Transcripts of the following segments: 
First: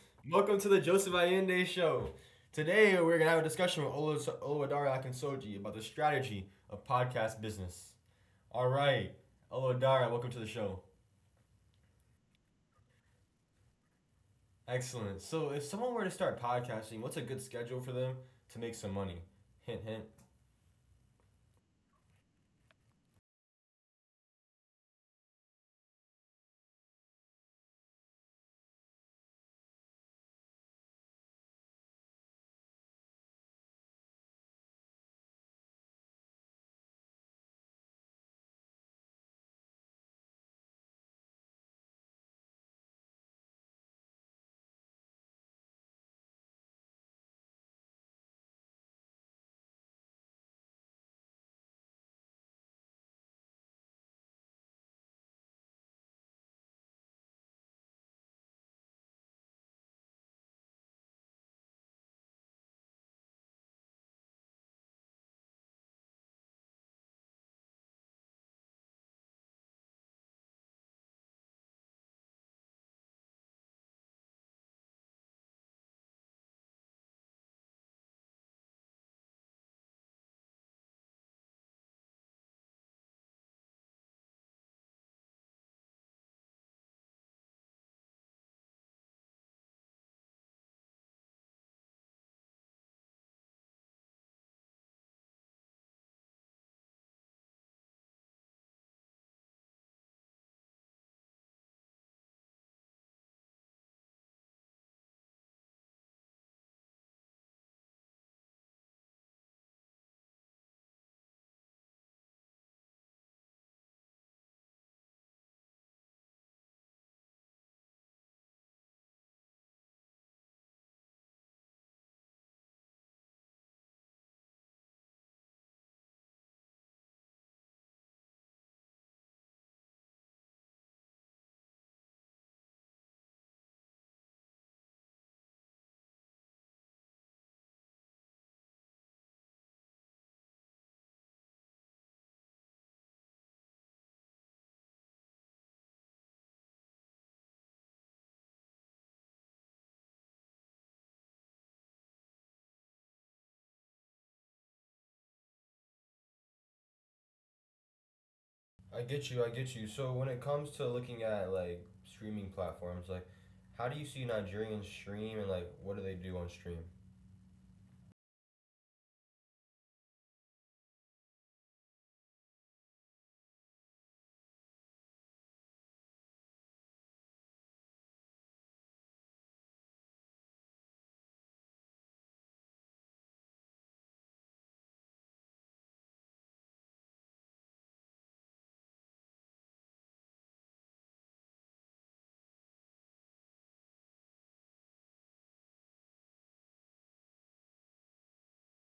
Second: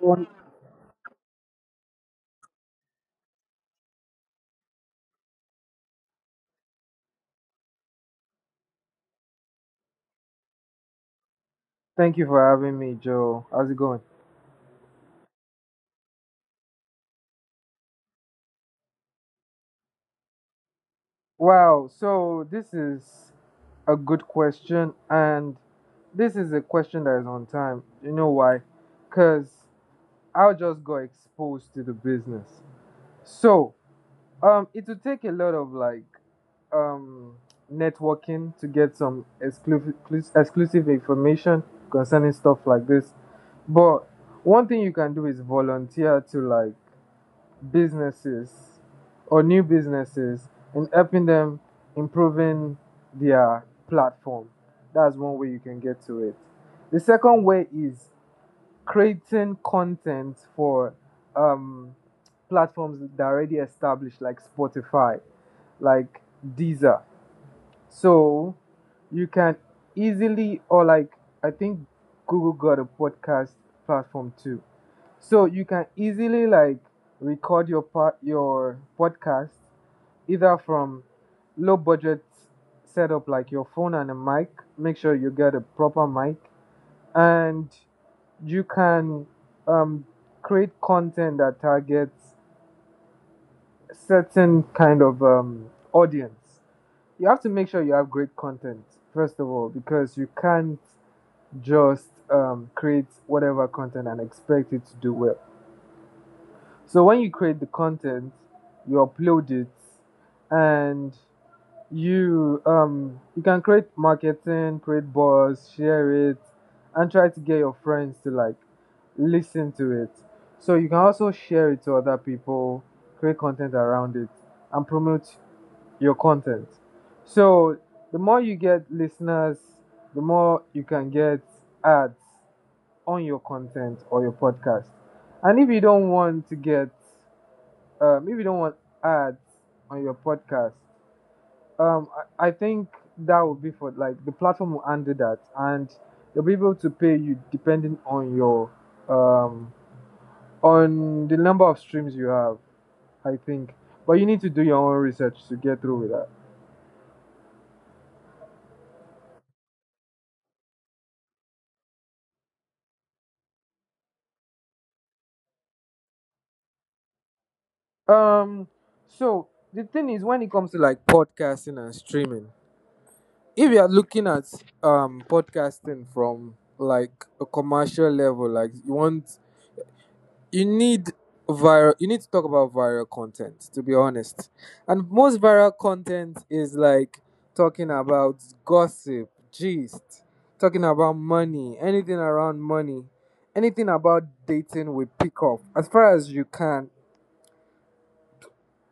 one. welcome to the Joseph Allende Show. Today we're gonna have a discussion with Oluwadara Akinsoji about the strategy of podcast business. All right, Oluwadara, welcome to the show. Thank you for having me, Joe. How's it going? Excellent. So, if someone were to start podcasting, what's a good schedule for them to make some money? Hint, hint. Wow. So this is a good question, and this is a question that is on time. You know why? Cause I just got exposed to the business. So, it would take a lot of um, networking to get some exclusive information concerning stuff like this. But one thing you can do is volunteer to like businesses or new businesses and helping them improving their platform. That's one way you can get to it. The second way is creating content for um, platforms that are already established, like Spotify, like Deezer. So you can easily, or like, I think Google got a podcast platform too. So you can easily like record your part your podcast either from low budget setup like your phone and a mic. Make sure you get a proper mic, and you can um, create content that targets a certain kind of audience. You have to make sure you have great content first of all because you can't just create whatever content and expect it to do well. So when you create the content, you upload it, and you can create marketing, create buzz, share it, and try to get your friends to like listen to it. So you can also share it to other people, create content around it, and promote your content. So the more you get listeners, the more you can get ads on your content or your podcast. And if you don't want to get, if you don't want ads on your podcast, um, I think that would be for like the platform will handle that, and they'll be able to pay you depending on your um on the number of streams you have. I think, but you need to do your own research to get through with that. I get you. I get you. So, when it comes to looking at like streaming platforms, like how do you see Nigerians stream and like what do they do on stream? Um, so the thing is, when it comes to like podcasting and streaming, if you are looking at podcasting from like a commercial level, like you want you need viral you need to talk about viral content, to be honest, and most viral content is like talking about gossip gist, talking about money, anything around money, anything about dating with pick up. As far as you can,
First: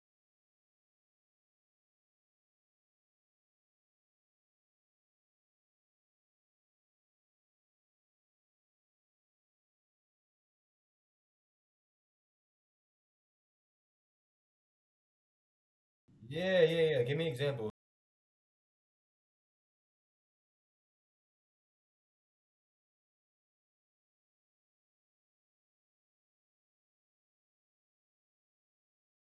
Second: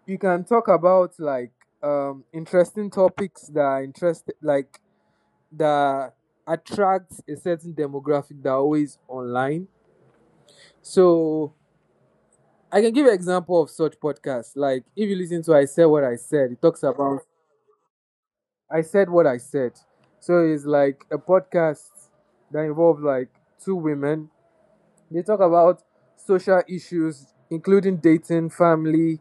you can talk about like interesting topics that are interest like that attracts a certain demographic that are always online. So I can give an example of such podcasts. Like if you listen to I Said What I Said, Yeah, it yeah, talks yeah. Give about me examples. I said what I said. So it's like a podcast that involves like two women. They talk about social issues, including dating, family,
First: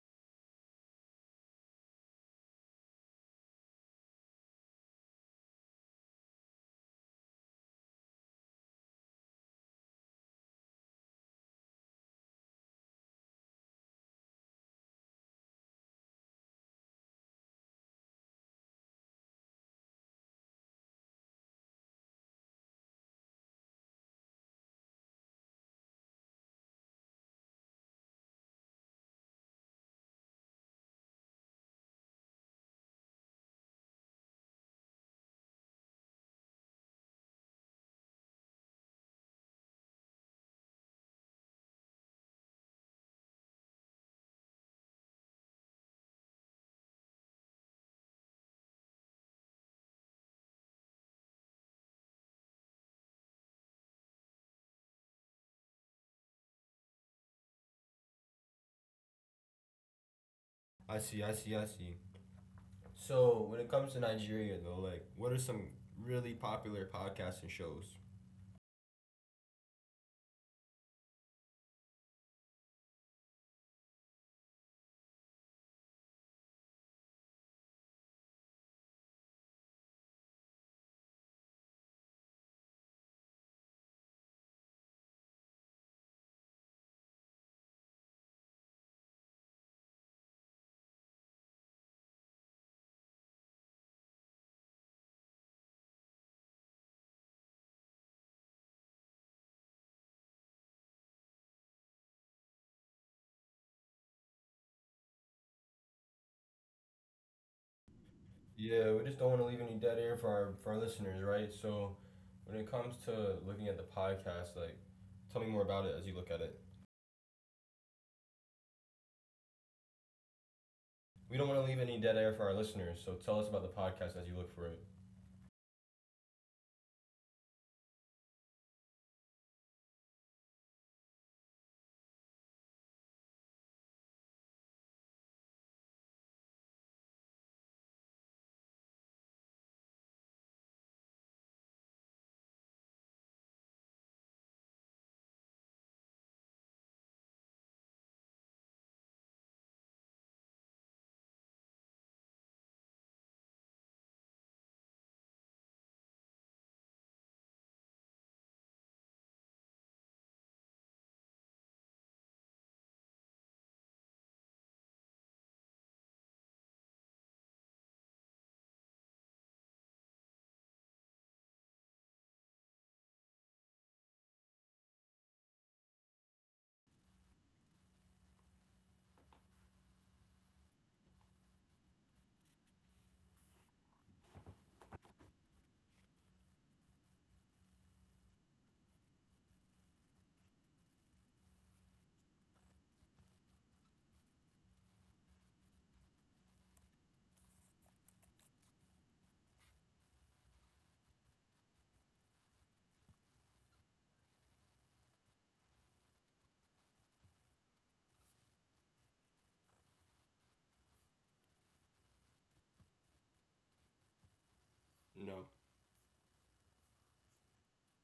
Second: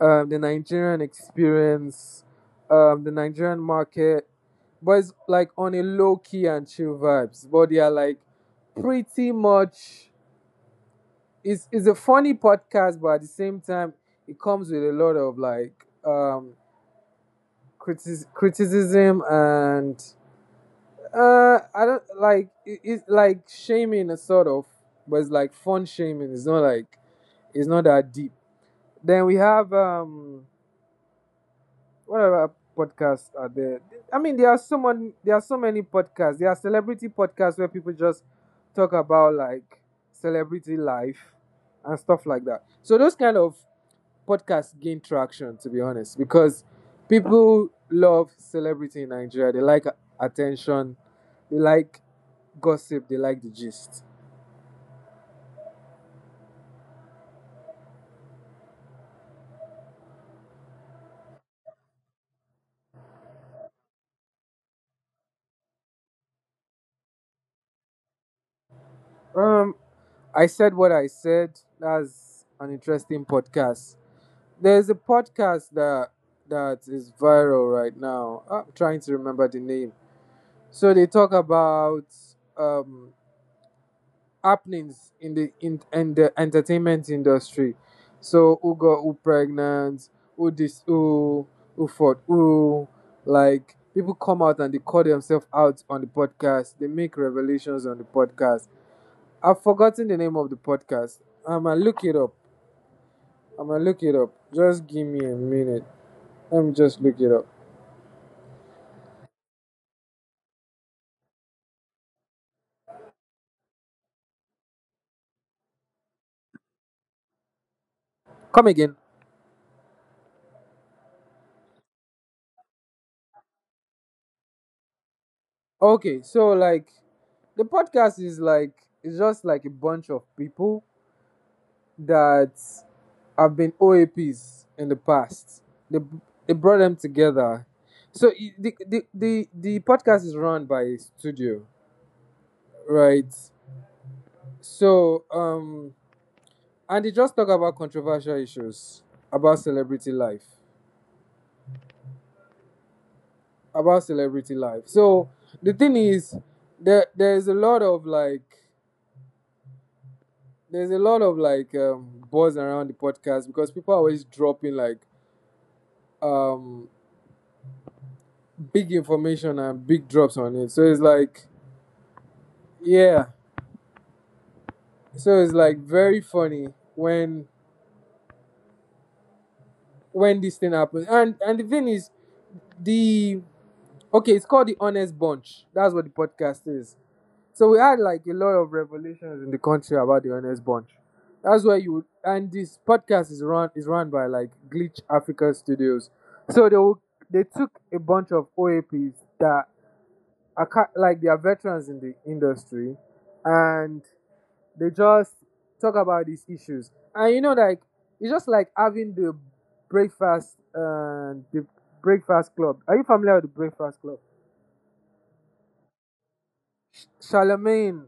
the Nigerian experience, the Nigerian market. But it's like on a low key and chill vibes. But they are like pretty much it's a funny podcast, but at the same time, it comes with a lot of like um criticism and I don't like it, it's like shaming a sort of, but it's like fun shaming. It's not like it's not that deep. Then we have what other podcasts are there? I mean, there are so many podcasts. There are celebrity podcasts where people just talk about like celebrity life and stuff like that. So those kind of podcast gain traction, to be honest, because people love celebrity in Nigeria. They like attention, they like gossip, they like the gist. I see. I see. I see. So when it comes to Nigeria though, like what are some really popular podcasts and shows? Um, I said what I said. That's an interesting podcast. There's a podcast that is viral right now. I'm trying to remember the name. So they talk about um happenings in in the entertainment industry. So who got who pregnant, who this who who fought who, like people come out and they call themselves out on the podcast. They make revelations on the podcast. I've forgotten the name of the podcast. I'ma look it up. I'ma look it up. Just give me a minute. Let me just look it up. Yeah, we just don't want to leave any dead air for our listeners, right? So when it comes to looking at the podcast, like tell me more about it as you look at it. Come again. We don't want to leave any dead air for our listeners, so tell us about the podcast as you look for it. Okay, so like the podcast is like it's just like a bunch of people that have been OAPs in the past. They they brought them together. So the podcast is run by a studio, right? So and they just talk about controversial issues about celebrity life, about celebrity life. So the thing is, there's a lot of like. There's a lot of like buzz around the podcast because people are always dropping like um big information and big drops on it. So it's like, yeah. So it's like very funny when when this thing happens. And the thing is, the okay, it's called the Honest Bunch. That's what the podcast is. So we had like a lot of revelations in the country about the Honest Bunch. That's where you would, and this podcast is run by like Glitch Africa Studios. So they will, they took a bunch of OAPs that are like they are veterans in the industry, and they just talk about these issues, and you know, like it's just like having the the breakfast club. Are you familiar with the breakfast club? No. Charlemagne,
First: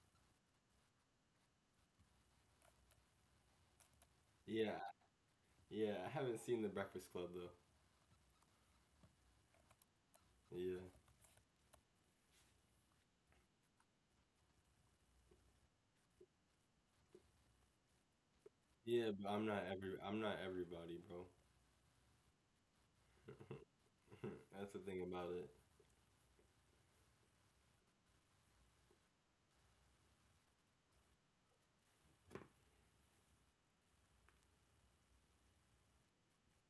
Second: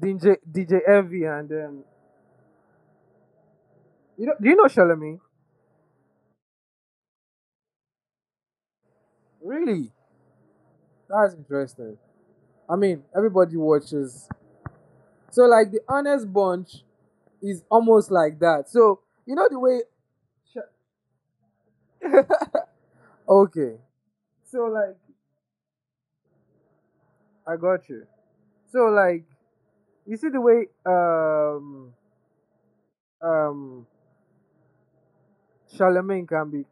DJ Envy, and you know, do you know Yeah, Charlemagne? yeah. I haven't seen The Breakfast Club though. Really? Yeah. That's interesting. I mean, everybody watches. So like the honest bunch is almost like that. So Yeah, but you know the way. I'm not everybody, bro. Okay. So That's the like thing about it. I got you. So like you see the way um Charlemagne can be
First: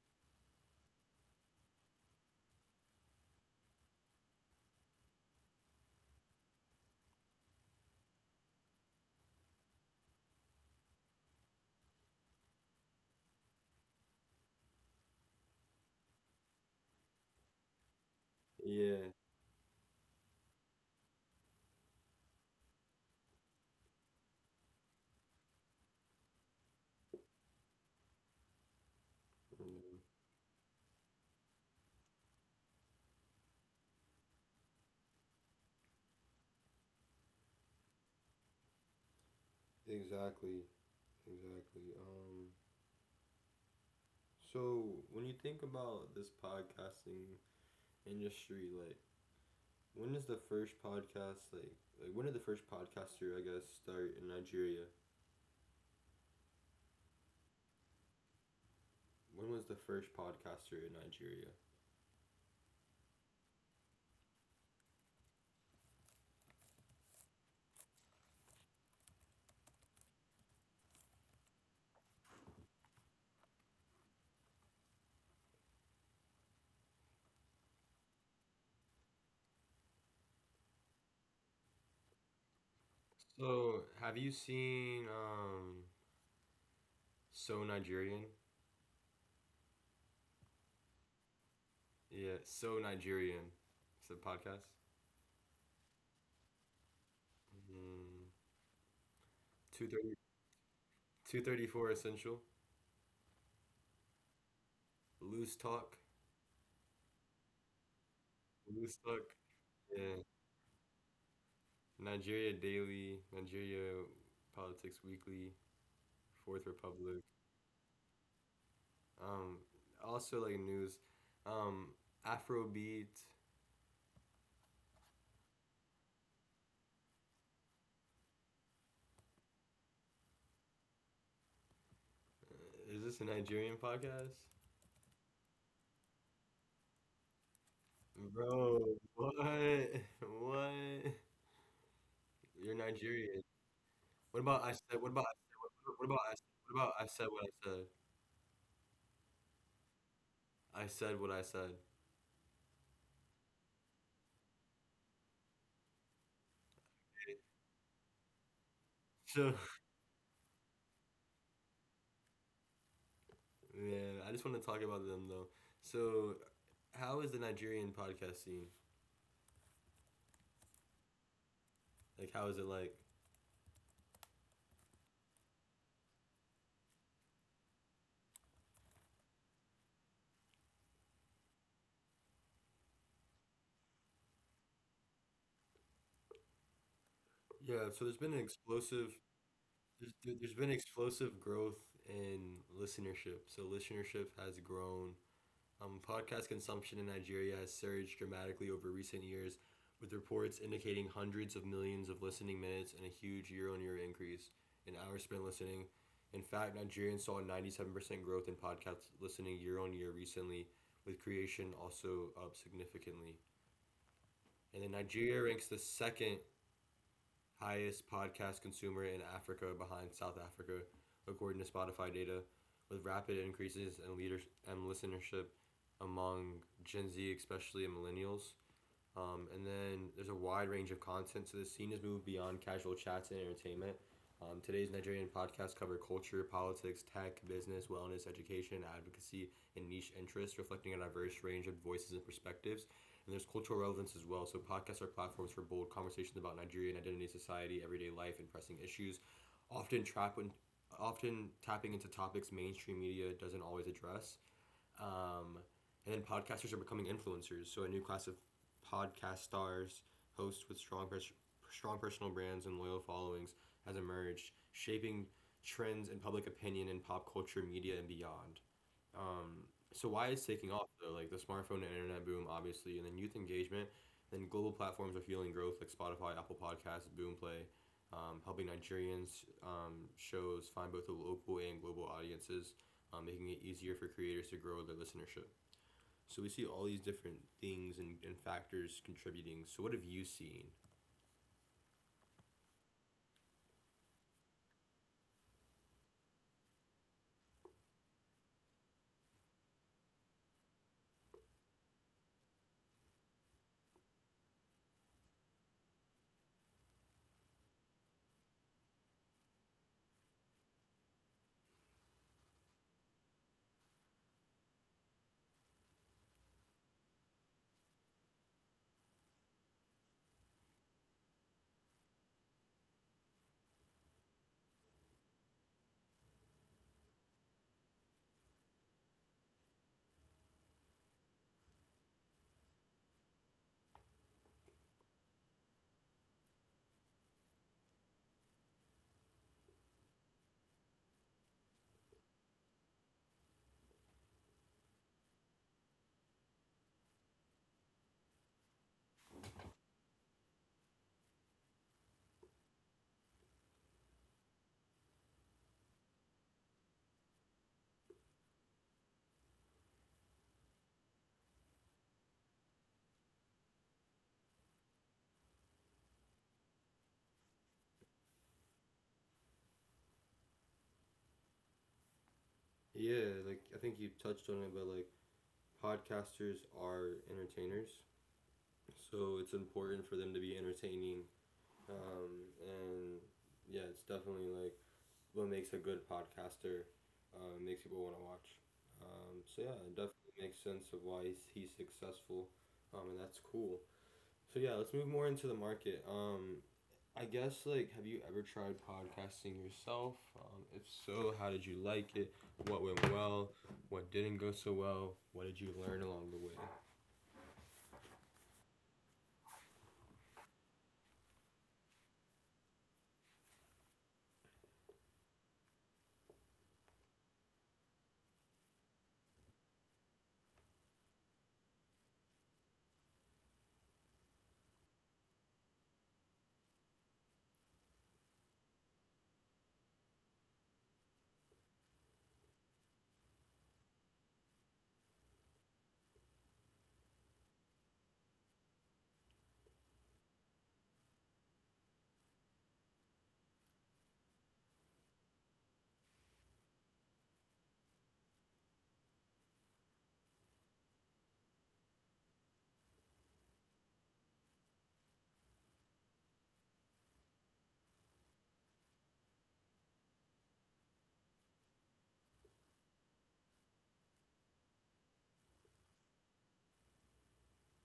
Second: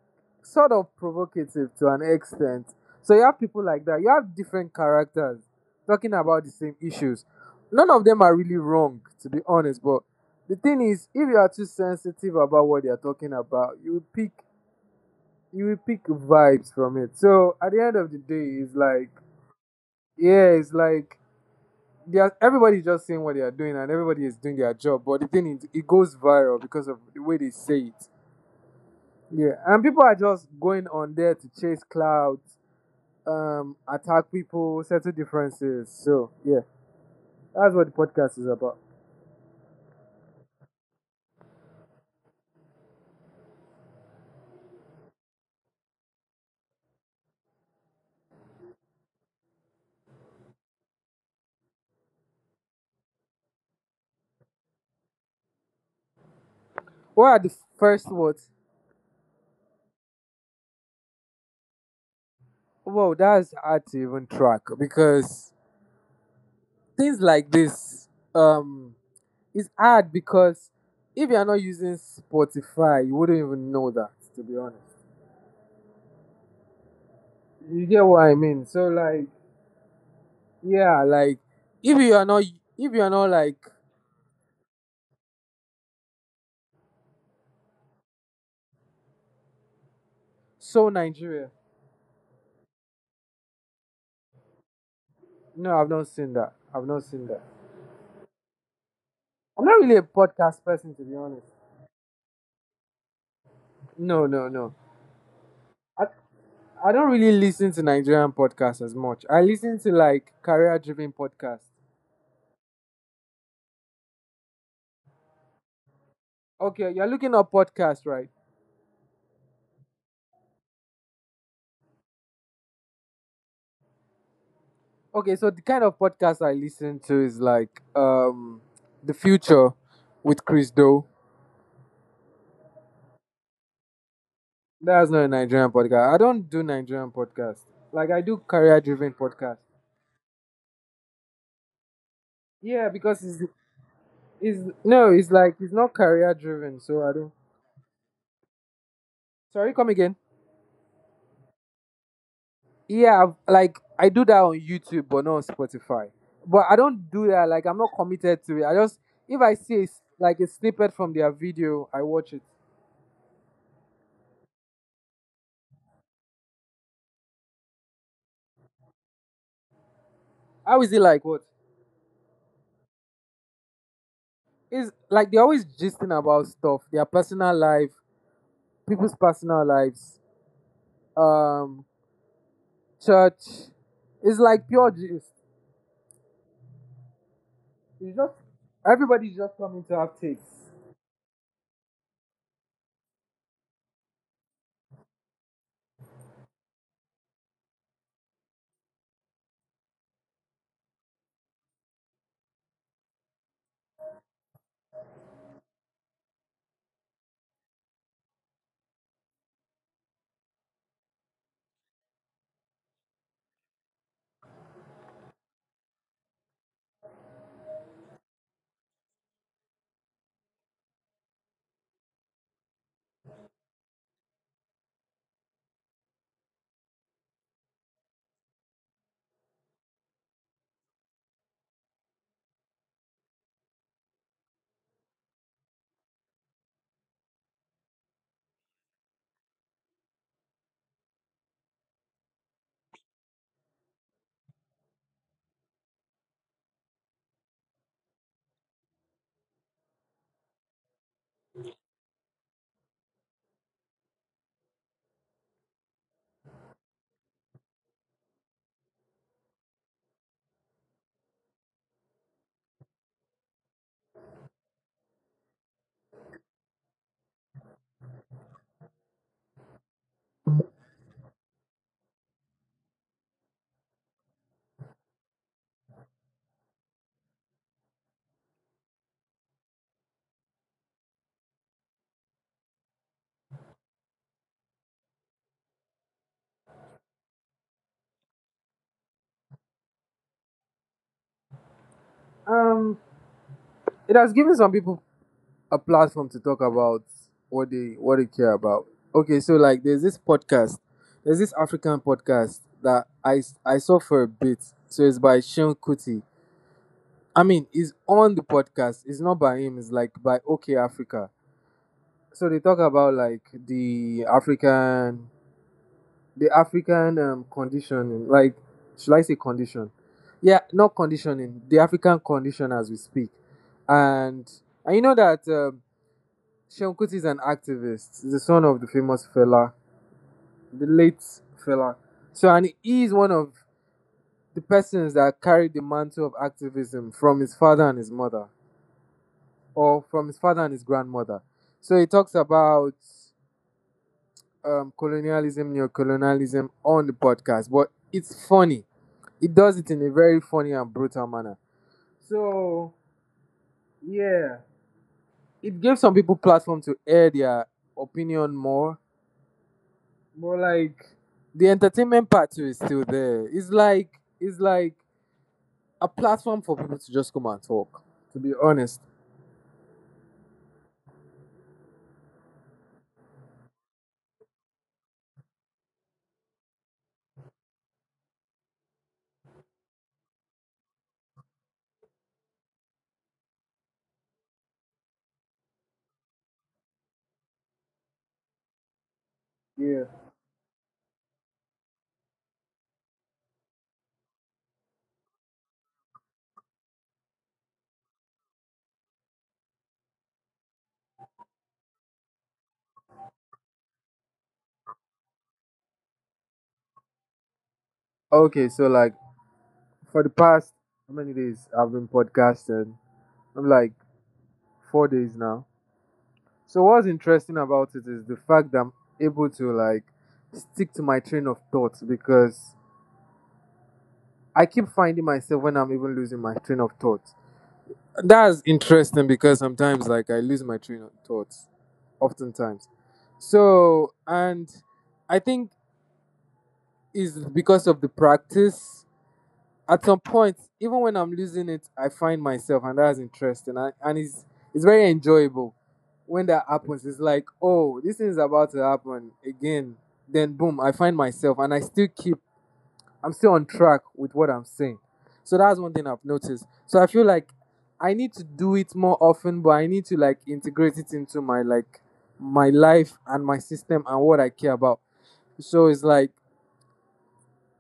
sort of provocative to an extent. So you have people like that. You have different characters talking about the same issues. None of them are really wrong, to be honest. But the thing is, if you are too sensitive about what they are talking about, you will pick vibes from it. So at the end of the day, it's like Yeah. yeah, it's like they are, everybody's just saying what they are doing and everybody is doing their job. But the thing is, it goes viral because of the way they say it. Yeah, and Mm. people are just going on there to chase clouds, attack people, settle differences. So yeah, that's what the podcast is about. Exactly. Exactly. So when you think about this podcasting industry, like when is the first podcast like when did the first podcaster I guess start in Nigeria? What are the first words? When was the first podcaster in Nigeria? Well, that's hard to even track because things like this, um, is hard because if you are not using Spotify, you wouldn't even know that. To be honest, you get what I mean. So like, yeah, like if you are not, So, have you seen So Nigerian? so Nigeria, Yeah, So Nigerian. It's a podcast. no, I've not seen that. I've not seen that. Mm, I'm not really a 230, podcast person, to be honest. Essential. No, no, no. Loose Talk. I, I don't really listen to Nigerian podcasts as Loose Talk. much. I listen to Yeah. like career driven podcasts. Nigeria Daily, Nigeria Politics Weekly, Fourth Okay, you're Republic. looking up podcasts, right? Um, also like news. Um, Afrobeat. Okay, so the kind of podcast I listen to is like The Future with Chris Doe. Is this a Nigerian podcast? That's not a Nigerian podcast. I don't do Nigerian podcasts. Like I do career Bro, driven podcasts. what? What? You're Yeah, Nigerian. What it's about I said? What no, about it's I, like it's said? not What about I, career said? What driven, about I so I said don't. what I said? Sorry, come again. I said what I said. Yeah, I've- like I do that on YouTube, but not on Spotify. But I don't do that. Like I'm not committed to it. I just if So I see a s like a snippet from their video, I watch it. yeah, I just want to talk about them though. So, how is the Nigerian podcast scene? How is it like? What Like, how is it like? is like? They're always gisting about stuff, their personal life, people's personal lives, um, church. It's like pure gist. Yeah, so It's just everybody's just coming to have there's, takes. there's been explosive growth in listenership. So listenership has grown. Podcast consumption in Nigeria has surged dramatically over recent years, with reports indicating hundreds of millions of listening minutes and a huge year-on-year increase in hours spent listening. In fact, Nigerians saw a 97% growth in podcast listening year-on-year recently, with creation also up significantly. And then Nigeria ranks the second highest podcast consumer in Africa behind South Africa, according to Spotify data, with rapid increases in leadership and listenership among Gen Z, especially millennials. And then there's a wide range of content, so the scene has moved beyond casual chats and entertainment. Today's Nigerian podcast cover culture, politics, tech, business, wellness, education, advocacy, and niche interests, reflecting a diverse range of voices and perspectives. And there's cultural relevance as well. So podcasts are platforms for bold conversations about Nigerian identity, society, everyday life, and pressing issues. Often trap when, often tapping into topics mainstream media doesn't always address. Um, and then podcasters are becoming influencers. So a new class of podcast stars, hosts with strong personal brands and loyal followings has emerged, shaping trends in public opinion in pop culture, media, and beyond. Um, so why it's taking off though, like the smartphone and internet boom, obviously, and then youth engagement, then global platforms are fueling growth like Spotify, Apple Podcasts, Boomplay, helping Nigerians shows find both the local and global audiences, making it easier for creators to grow their listenership. So we see all these different things and factors contributing. So what have you seen? Um, it has given some people a platform to talk about what they care about. Okay, so like there's this podcast, there's this African podcast that I saw for a bit. So it's by Sean Kuti. I mean, it's on the podcast. It's not by him. It's like by OK Africa. So they talk about like the African conditioning. Like should I say condition? Yeah, not conditioning. The African condition as we speak, and and you know that Sean Kuti is an activist. He's the son of the famous fella, the late fella. So, and he is one of the persons that carried the mantle of activism from his father and his mother, or from his father and his grandmother. So he talks about colonialism, neocolonialism on the podcast, but it's funny. It does it in a very funny and brutal manner. So, yeah, it gave some people platform to air their opinion more. More like the entertainment part too is still there. It's like a platform for people to just come and talk. To be honest. Yeah, like I think you touched on it, but like podcasters are entertainers, so it's important for them to be entertaining and yeah, it's definitely like what makes a good podcaster. Makes people want to watch. So yeah, it Yeah. definitely makes sense of why he's successful, and that's cool. So yeah, let's move more into the market. I guess like, have you ever tried podcasting yourself? If so, how did you like it? What went well? What didn't go so well? What did you learn along the way? Okay, so like for the past how many days I've been podcasting? I'm like 4 days now. So what's interesting about it is the fact that I'm able to like stick to my train of thoughts because I keep finding myself when I'm even losing my train of thought. That's interesting because sometimes, like, I lose my train of thoughts, oftentimes. So, and I think is because of the practice. At some point, even when I'm losing it, I find myself, and that's interesting, and it's very enjoyable when that happens. It's like, oh, this thing is about to happen again. Then boom, I find myself, and I'm still on track with what I'm saying. So that's one thing I've noticed. So I feel like I need to do it more often, but I need to like integrate it into my like my life and my system and what I care about. So it's like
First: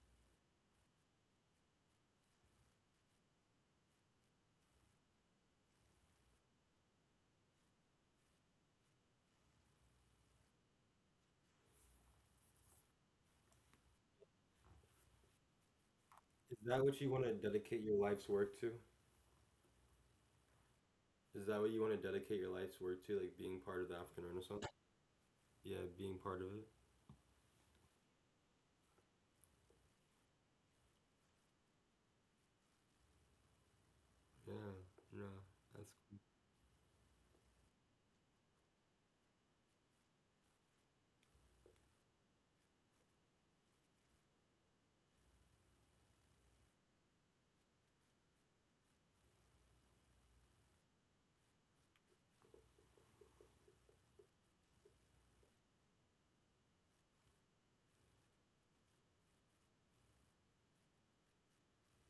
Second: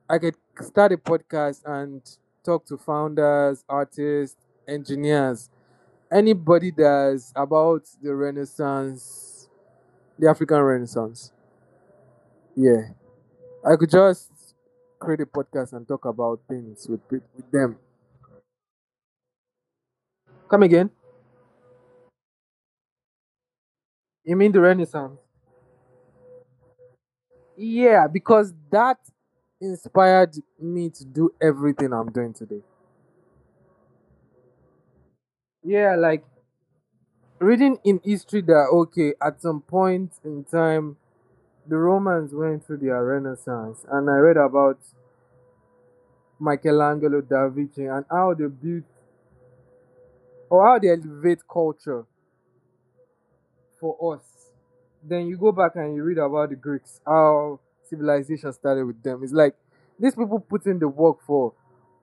I could start a podcast and talk to founders, artists, engineers, anybody that's about the Renaissance, the African Renaissance. Yeah. I could just create a podcast and talk about Is that things what with, you want to with them. dedicate your life's work to? Come again. Is that what you want to dedicate your life's work to, like being part of the African You mean the Renaissance? Renaissance? Yeah, being part of it. Yeah, because that inspired me to do everything I'm doing today. Yeah, no, that's Yeah, like reading in history that okay, at some point in time, the Romans went through their Renaissance, and I read about Michelangelo, Da Vinci, and how they built or how they elevate culture for us. Then you go back and you read about the Greeks, how civilization started with them. It's like these people put in the work for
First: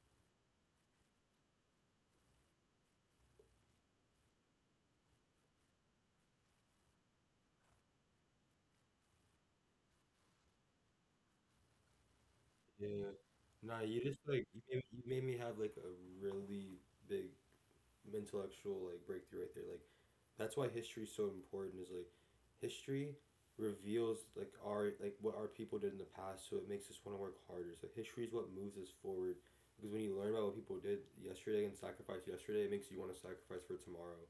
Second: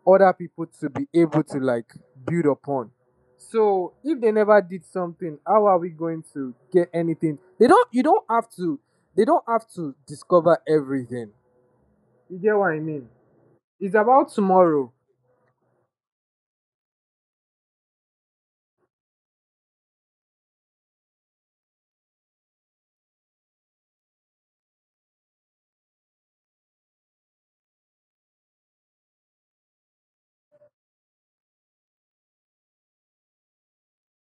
other people to be able to like build upon. So if they never did something, how are we going to get anything? They don't have to discover everything. You get what I yeah. mean? Yeah. Nah, It's you just about like you made, tomorrow. you made me have like a really big intellectual like breakthrough right there. Like that's why history is so important. Is like history reveals like our like what our people did in the past, so it makes us want to work harder. So history is what moves us forward. Because when you learn about what people did yesterday and sacrificed yesterday, it makes you want to sacrifice for tomorrow.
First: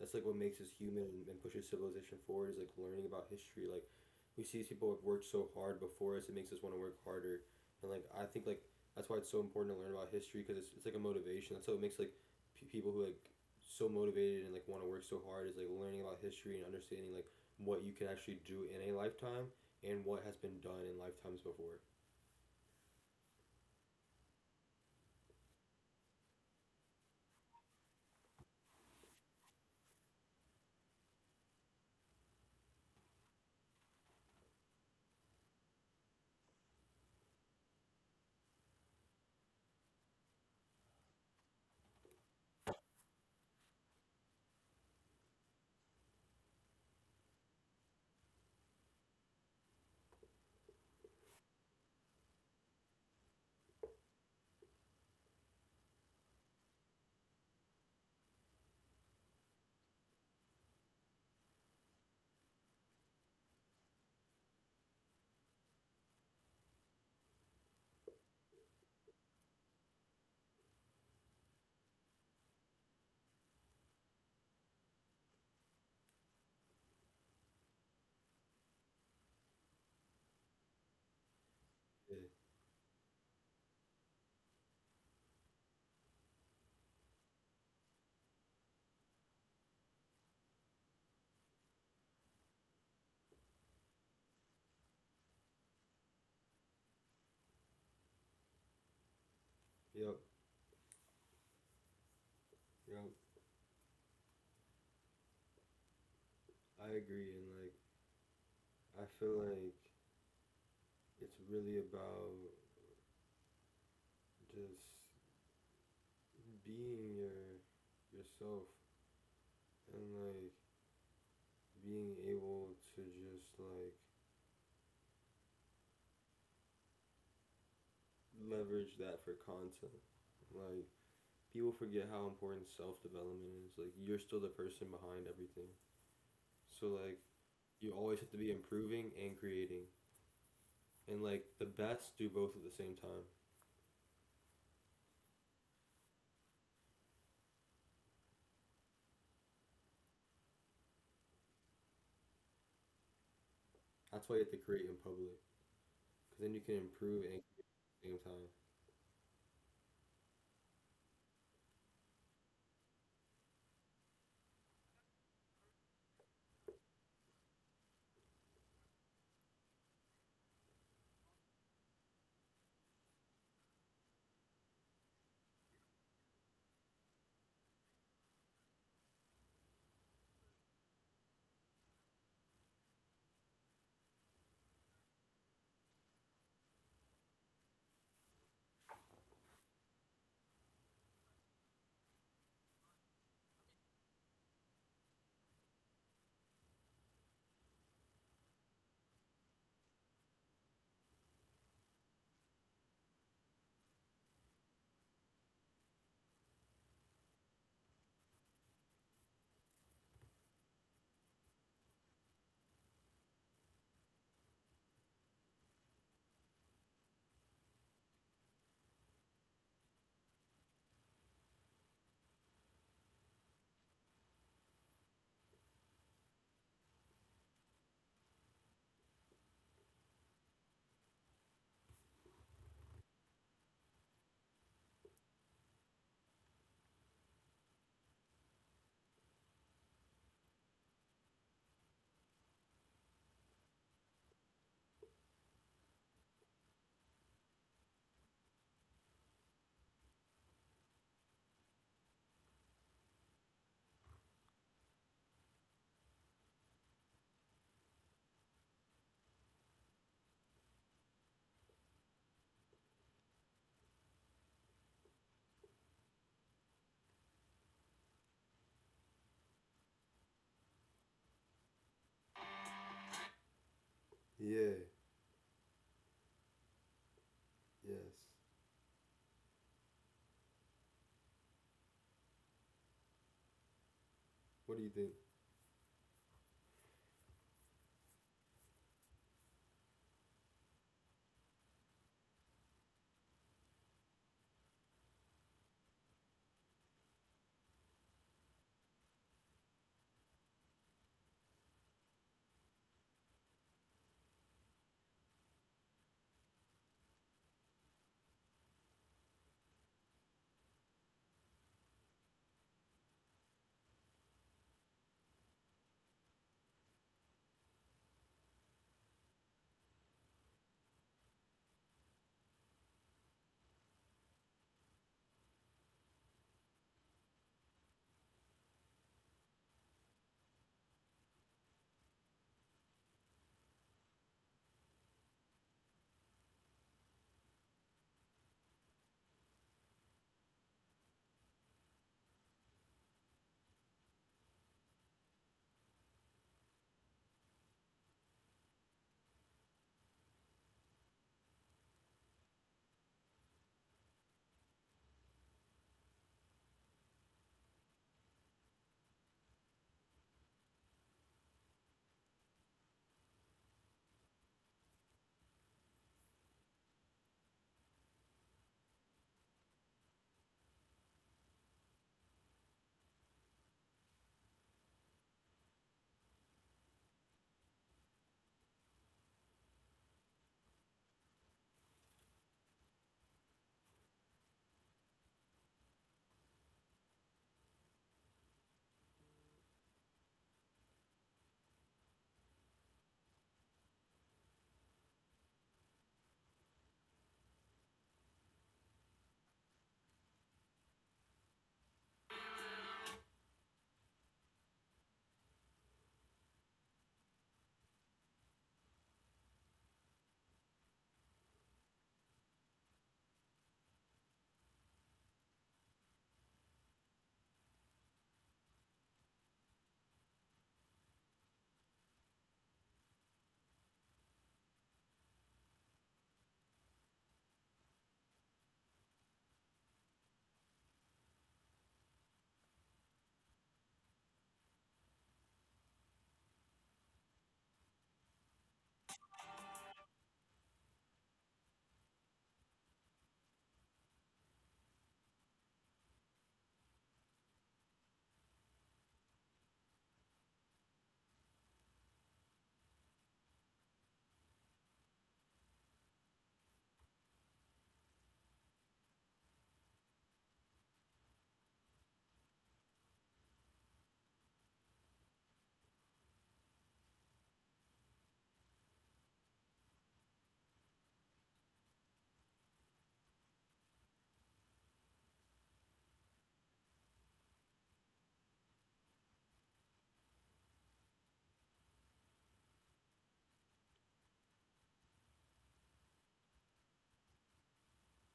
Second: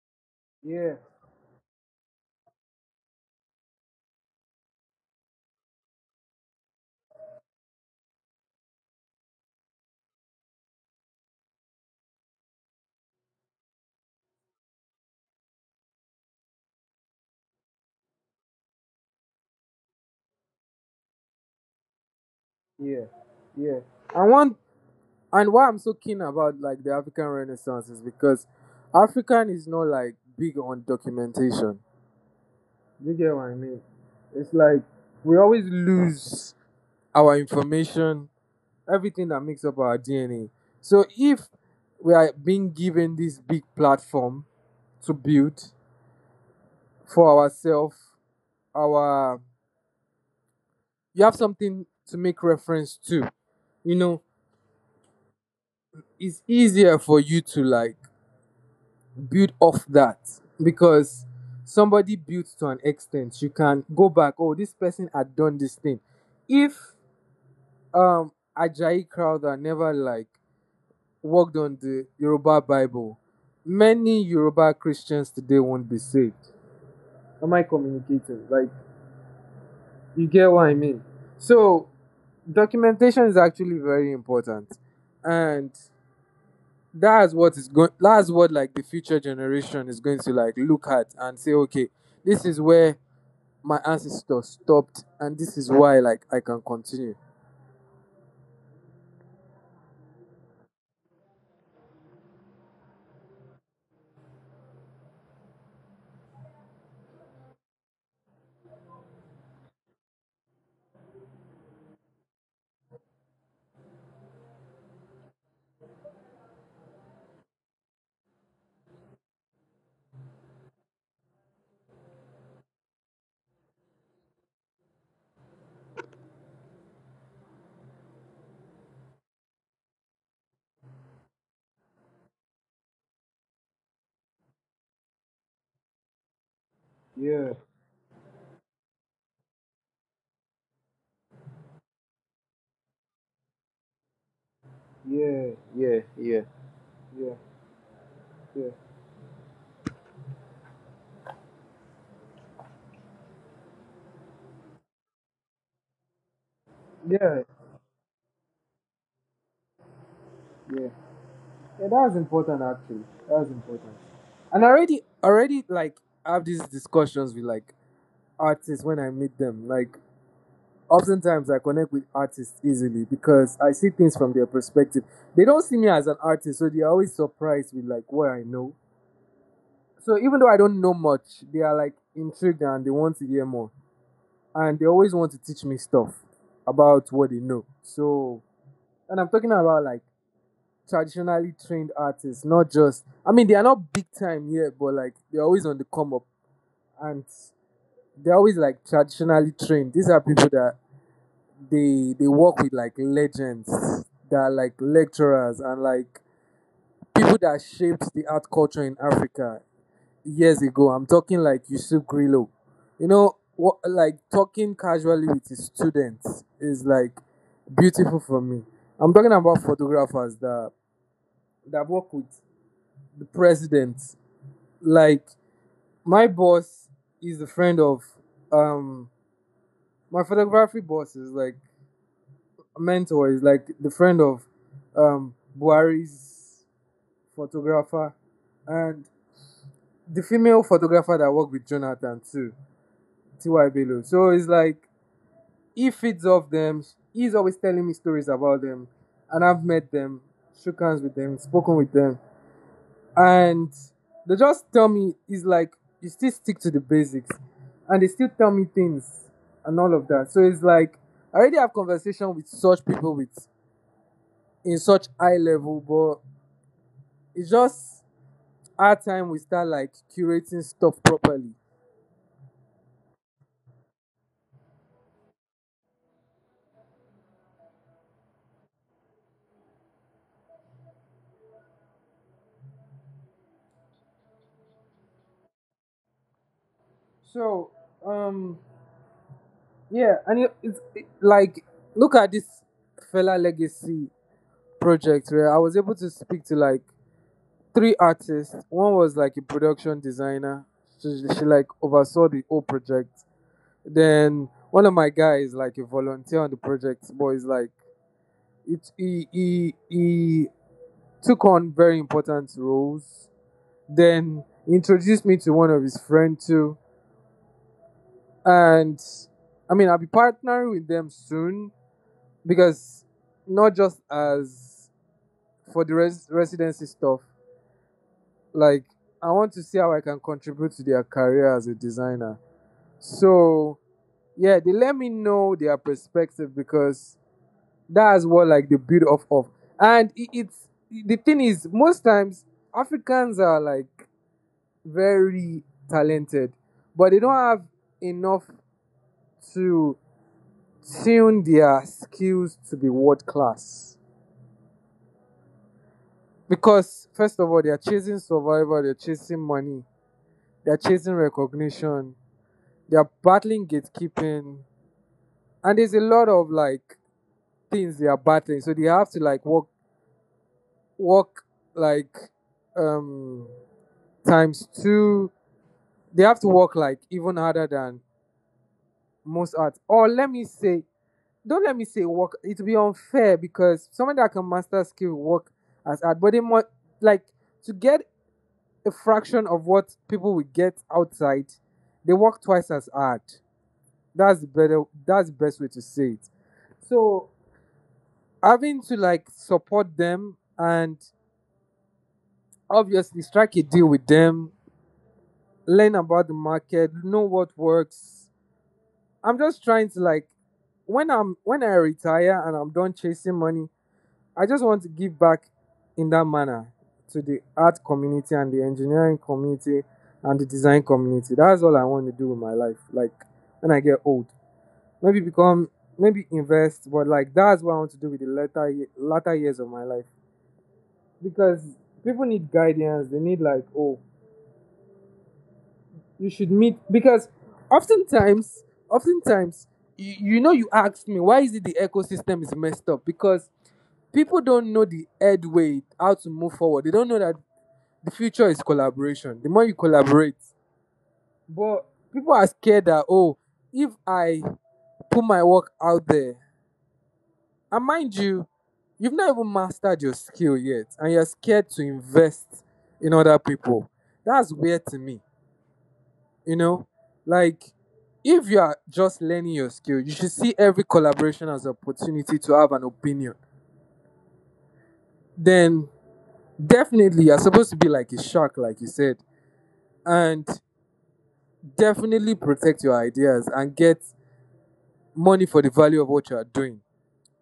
That's like what makes us Yeah, human and pushes civilization forward. Is like learning about history. Like we see these people who have worked so hard before us, it makes us want to work harder. And like I think like that's why it's so important to learn about history because it's like a motivation. That's how it makes like people who like so motivated and like want to work so hard is like learning about history and understanding like what you can actually do in a lifetime and what has been done in lifetimes before. yeah, yeah. And one and why I'm so keen about like the African Renaissance is because African is not like big on documentation. You get what I mean? It's like we always lose our information, everything that makes up our DNA. So if we are being given this big platform to build for ourselves, our you have something to make reference to. You know, it's easier for you to like build off that because somebody built to an extent. You can go back, oh, this person had done this thing. If um Ajayi Crowther never like worked on the Yoruba Bible, many Yoruba Christians today won't be saved. Am I communicating? Like you get what I mean? So Yeah. documentation is actually very important. And that's what like the future generation is going to like look at and say okay this is where my ancestors stopped and this is why like I can continue. Yep. Yep. I agree and like I feel like it's really about just being yourself and like being able to just like leverage that for content. Like people forget how important self development is. Like you're still the person behind everything. So like Yeah, you always have to be improving and creating, and like the best do both at the same time. yeah, yeah, yeah, yeah, yeah, That's why you have to create in public, because then you can improve and yeah, create at the same time. yeah. Yeah, that's important actually. That's important. And already like I have these discussions with like artists when I meet them, like oftentimes I connect with artists easily because I see things from their perspective. They don't see me as an artist, so they're always surprised with like what I know. So even though I don't know much, they are like intrigued and they want to hear more. And they always want to teach me stuff about what they know. So and I'm talking about like traditionally trained artists, not just I mean they are not big time yet, but like they're always on the come up and they're always like traditionally trained. These are people that they work with like legends that are like lecturers and like people that shaped the art culture in Africa years ago. I'm talking like Yusuf Grillo. You know, what, like talking casually with his students is like beautiful for me. I'm talking about photographers that work with the president. Like my boss is a friend of um my photography boss is like a mentor, is like the friend of Buhari's photographer and the female photographer that worked with Jonathan too, T.Y. Bello. So it's like he feeds off them. He's always telling me stories about them, and I've met them, shook hands with them, spoken with them, and they just tell me it's like you still stick to the basics, and they still tell me things and all of that. So it's like I already have conversation with such people with in such high level, but it's just our time we start like curating stuff properly. Yeah. Yes. What do you think? So, um, yeah, and like look at this fella legacy project where I was able to speak to like three artists. One was like a production designer. She like oversaw the whole project. Then one of my guys like a volunteer on the project, but he's like it he took on very important roles. Then he introduced me to one of his friends too. And I mean, I'll be partnering with them soon because not just as for the residency stuff, like I want to see how I can contribute to their career as a designer. So yeah, they let me know their perspective because that's what like the build off of. And it, it's the thing is most times Africans are like very talented, but they don't have enough to tune their skills to be world class. Because first of all, they are chasing survival, they're chasing money, they're chasing recognition, they're battling gatekeeping, and there's a lot of like things they are battling. So they have to like work like um times two. They have to work like even harder than most arts. Or let me say don't let me say work. It will be unfair because someone that can master skill work as hard, but they must like to get a fraction of what people will get outside. They work twice as hard. That's the better. That's the best way to say it. So having to like support them and obviously strike a deal with them, learn about the market, know what works. I'm just trying to like when I retire and I'm done chasing money, I just want to give back in that manner to the art community and the engineering community and the design community. That's all I want to do with my life. Like when I get old, maybe become, maybe invest, but like that's what I want to do with the latter latter years of my life because people need guidance. They need like, oh, you should meet because oftentimes, oftentimes. You, you asked me why is it the ecosystem is messed up because people don't know the head way how to move forward. They don't know that the future is collaboration. The more you collaborate, but people are scared that oh, if I put my work out there, and mind you, you've not even mastered your skill yet, and you're scared to invest in other people. That's weird to me. You know, like if you are just learning your skill, you should see every collaboration as an opportunity to have an opinion. Then definitely you're supposed to be like a shark, like you said, and definitely protect your ideas and get money for the value of what you are doing.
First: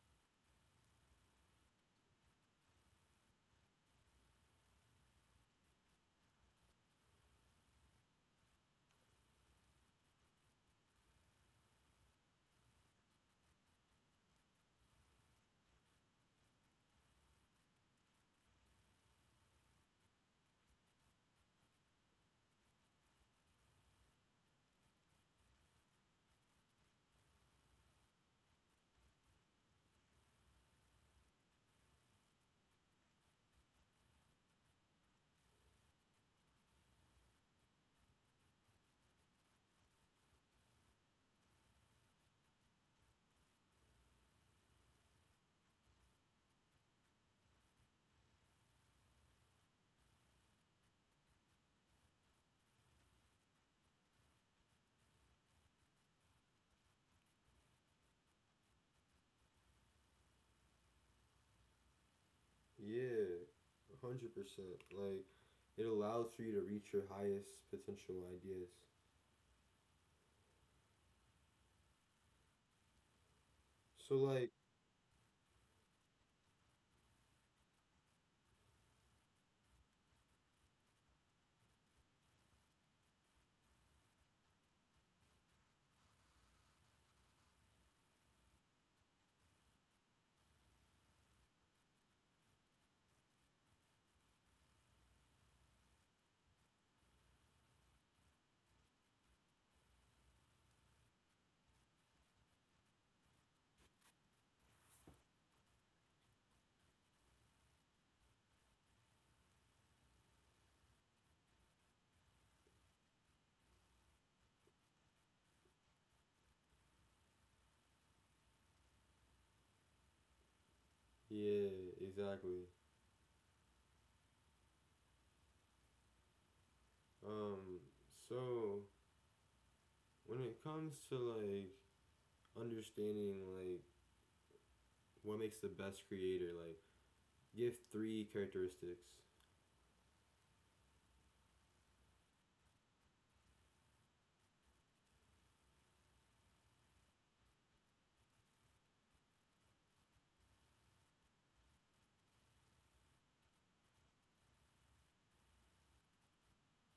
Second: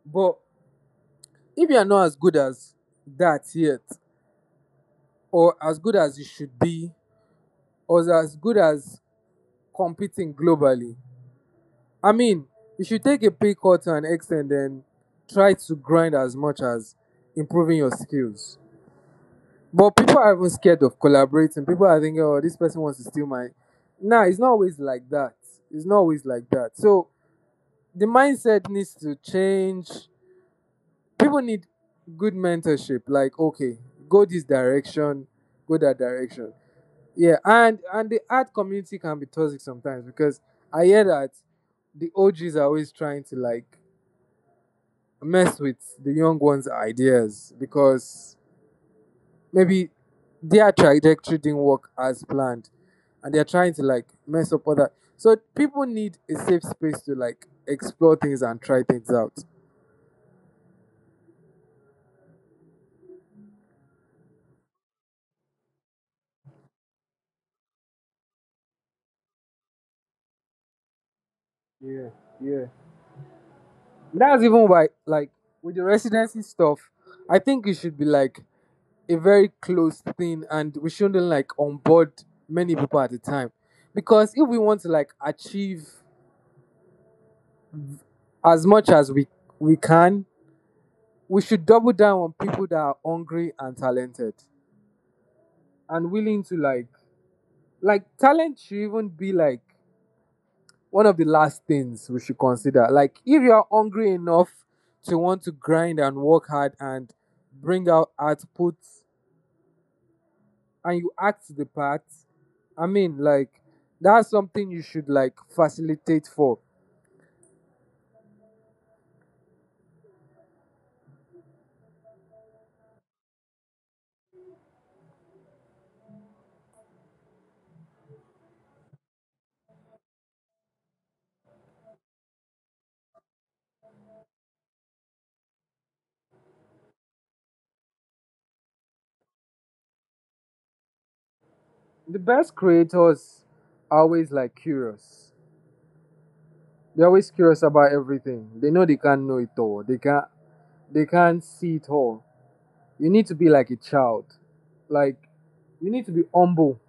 But if you are not as good as that yet, or as good as you should be, or as good as competing globally, I mean, you should take a pay cut to an extent and try to grind as much as improving your skills. But people are even scared of collaborating. People are thinking, oh, this person wants to steal my. Nah, it's not always like that. It's not always like that. So the mindset needs to change. People need good mentorship like okay go this direction go that direction. Yeah, and the art community can be toxic sometimes because I hear that the OG's are always trying to like mess with the young ones ideas because maybe their trajectory didn't work as planned and they're trying to like mess up other. So people need a safe space to like explore things and try things out. Yeah. 100%. Like it allows for you to reach your highest potential ideas. Yeah, yeah. So like That's even why, like, with the residency stuff, I think it should be like a very close thing, and we shouldn't like onboard many people at a time, because if we want to like achieve as much as we can, we should double down on people that are hungry and talented and willing to like talent should even be like one of the last things we should consider. Like, if you are hungry enough to want to grind and work hard and bring out outputs and you act the part I mean like that's something you should like facilitate for. yeah, exactly. Um. So when it comes to like understanding like what makes the best creator like Give three characteristics. The best creators are always like curious. They're always curious about everything. They know they can't know it all. They can't see it all. You need to be like a child, like you need to be humble.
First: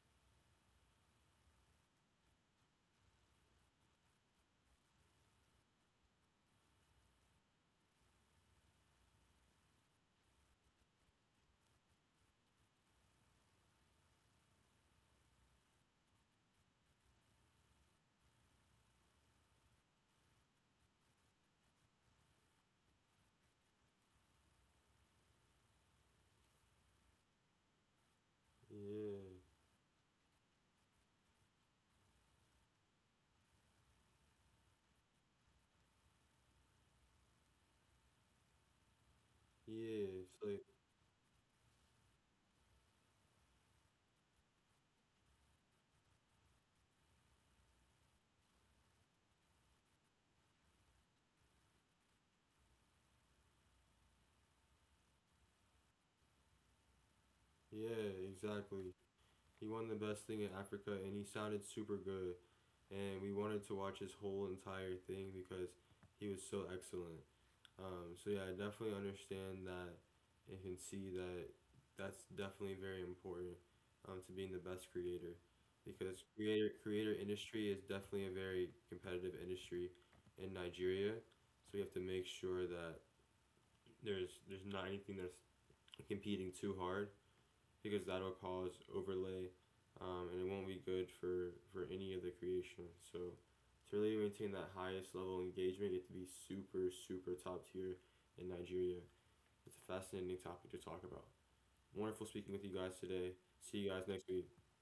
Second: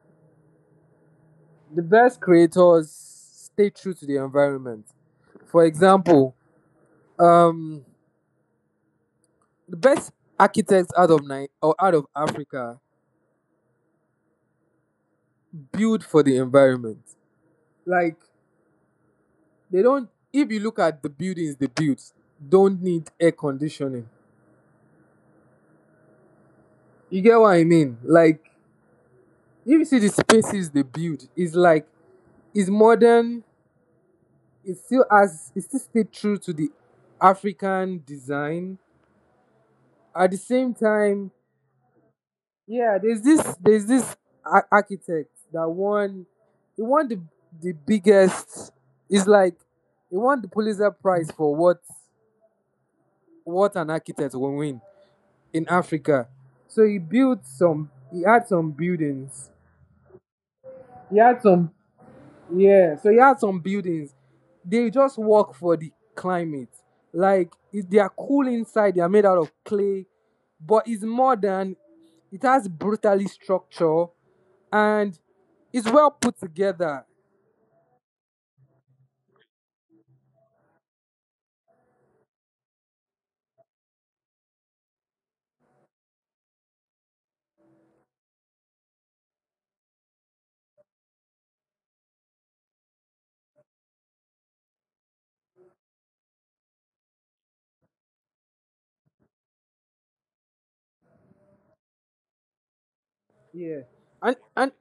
The best creators stay true to the environment. For example, um the best architects out of Africa build for the environment. Like they don't. If you look at the buildings they built, don't need air conditioning. You get what I mean? Like Yeah, if you see the spaces they build, it's like it's modern. It still has. It still stayed true to the African design. yeah, it's At the like same time, yeah, there's this architect that won. He won the biggest. It's like he won the Pulitzer Prize for what an architect will win in Africa. So yeah, he had some exactly. buildings. He won the best thing in Africa, and He he had sounded some, super good. yeah, so he And we had some wanted to watch his buildings. whole They entire just thing work because for the he was so climate. excellent. Like, they are So yeah, cool I definitely inside, they are made out of understand that clay, and can but it's see that modern. that's It has definitely very brutally important structure, to being the best and creator it's well because put creator together. creator industry is definitely a very competitive industry in Nigeria. So we have to make sure that there's not anything that's competing too hard because that'll cause overlay, and it won't be good for any of the creation. So to really maintain that highest level of engagement, you have to be super super top tier in Nigeria. It's a fascinating topic to talk about. Wonderful speaking with you guys today. See Yeah. you guys next And, week. and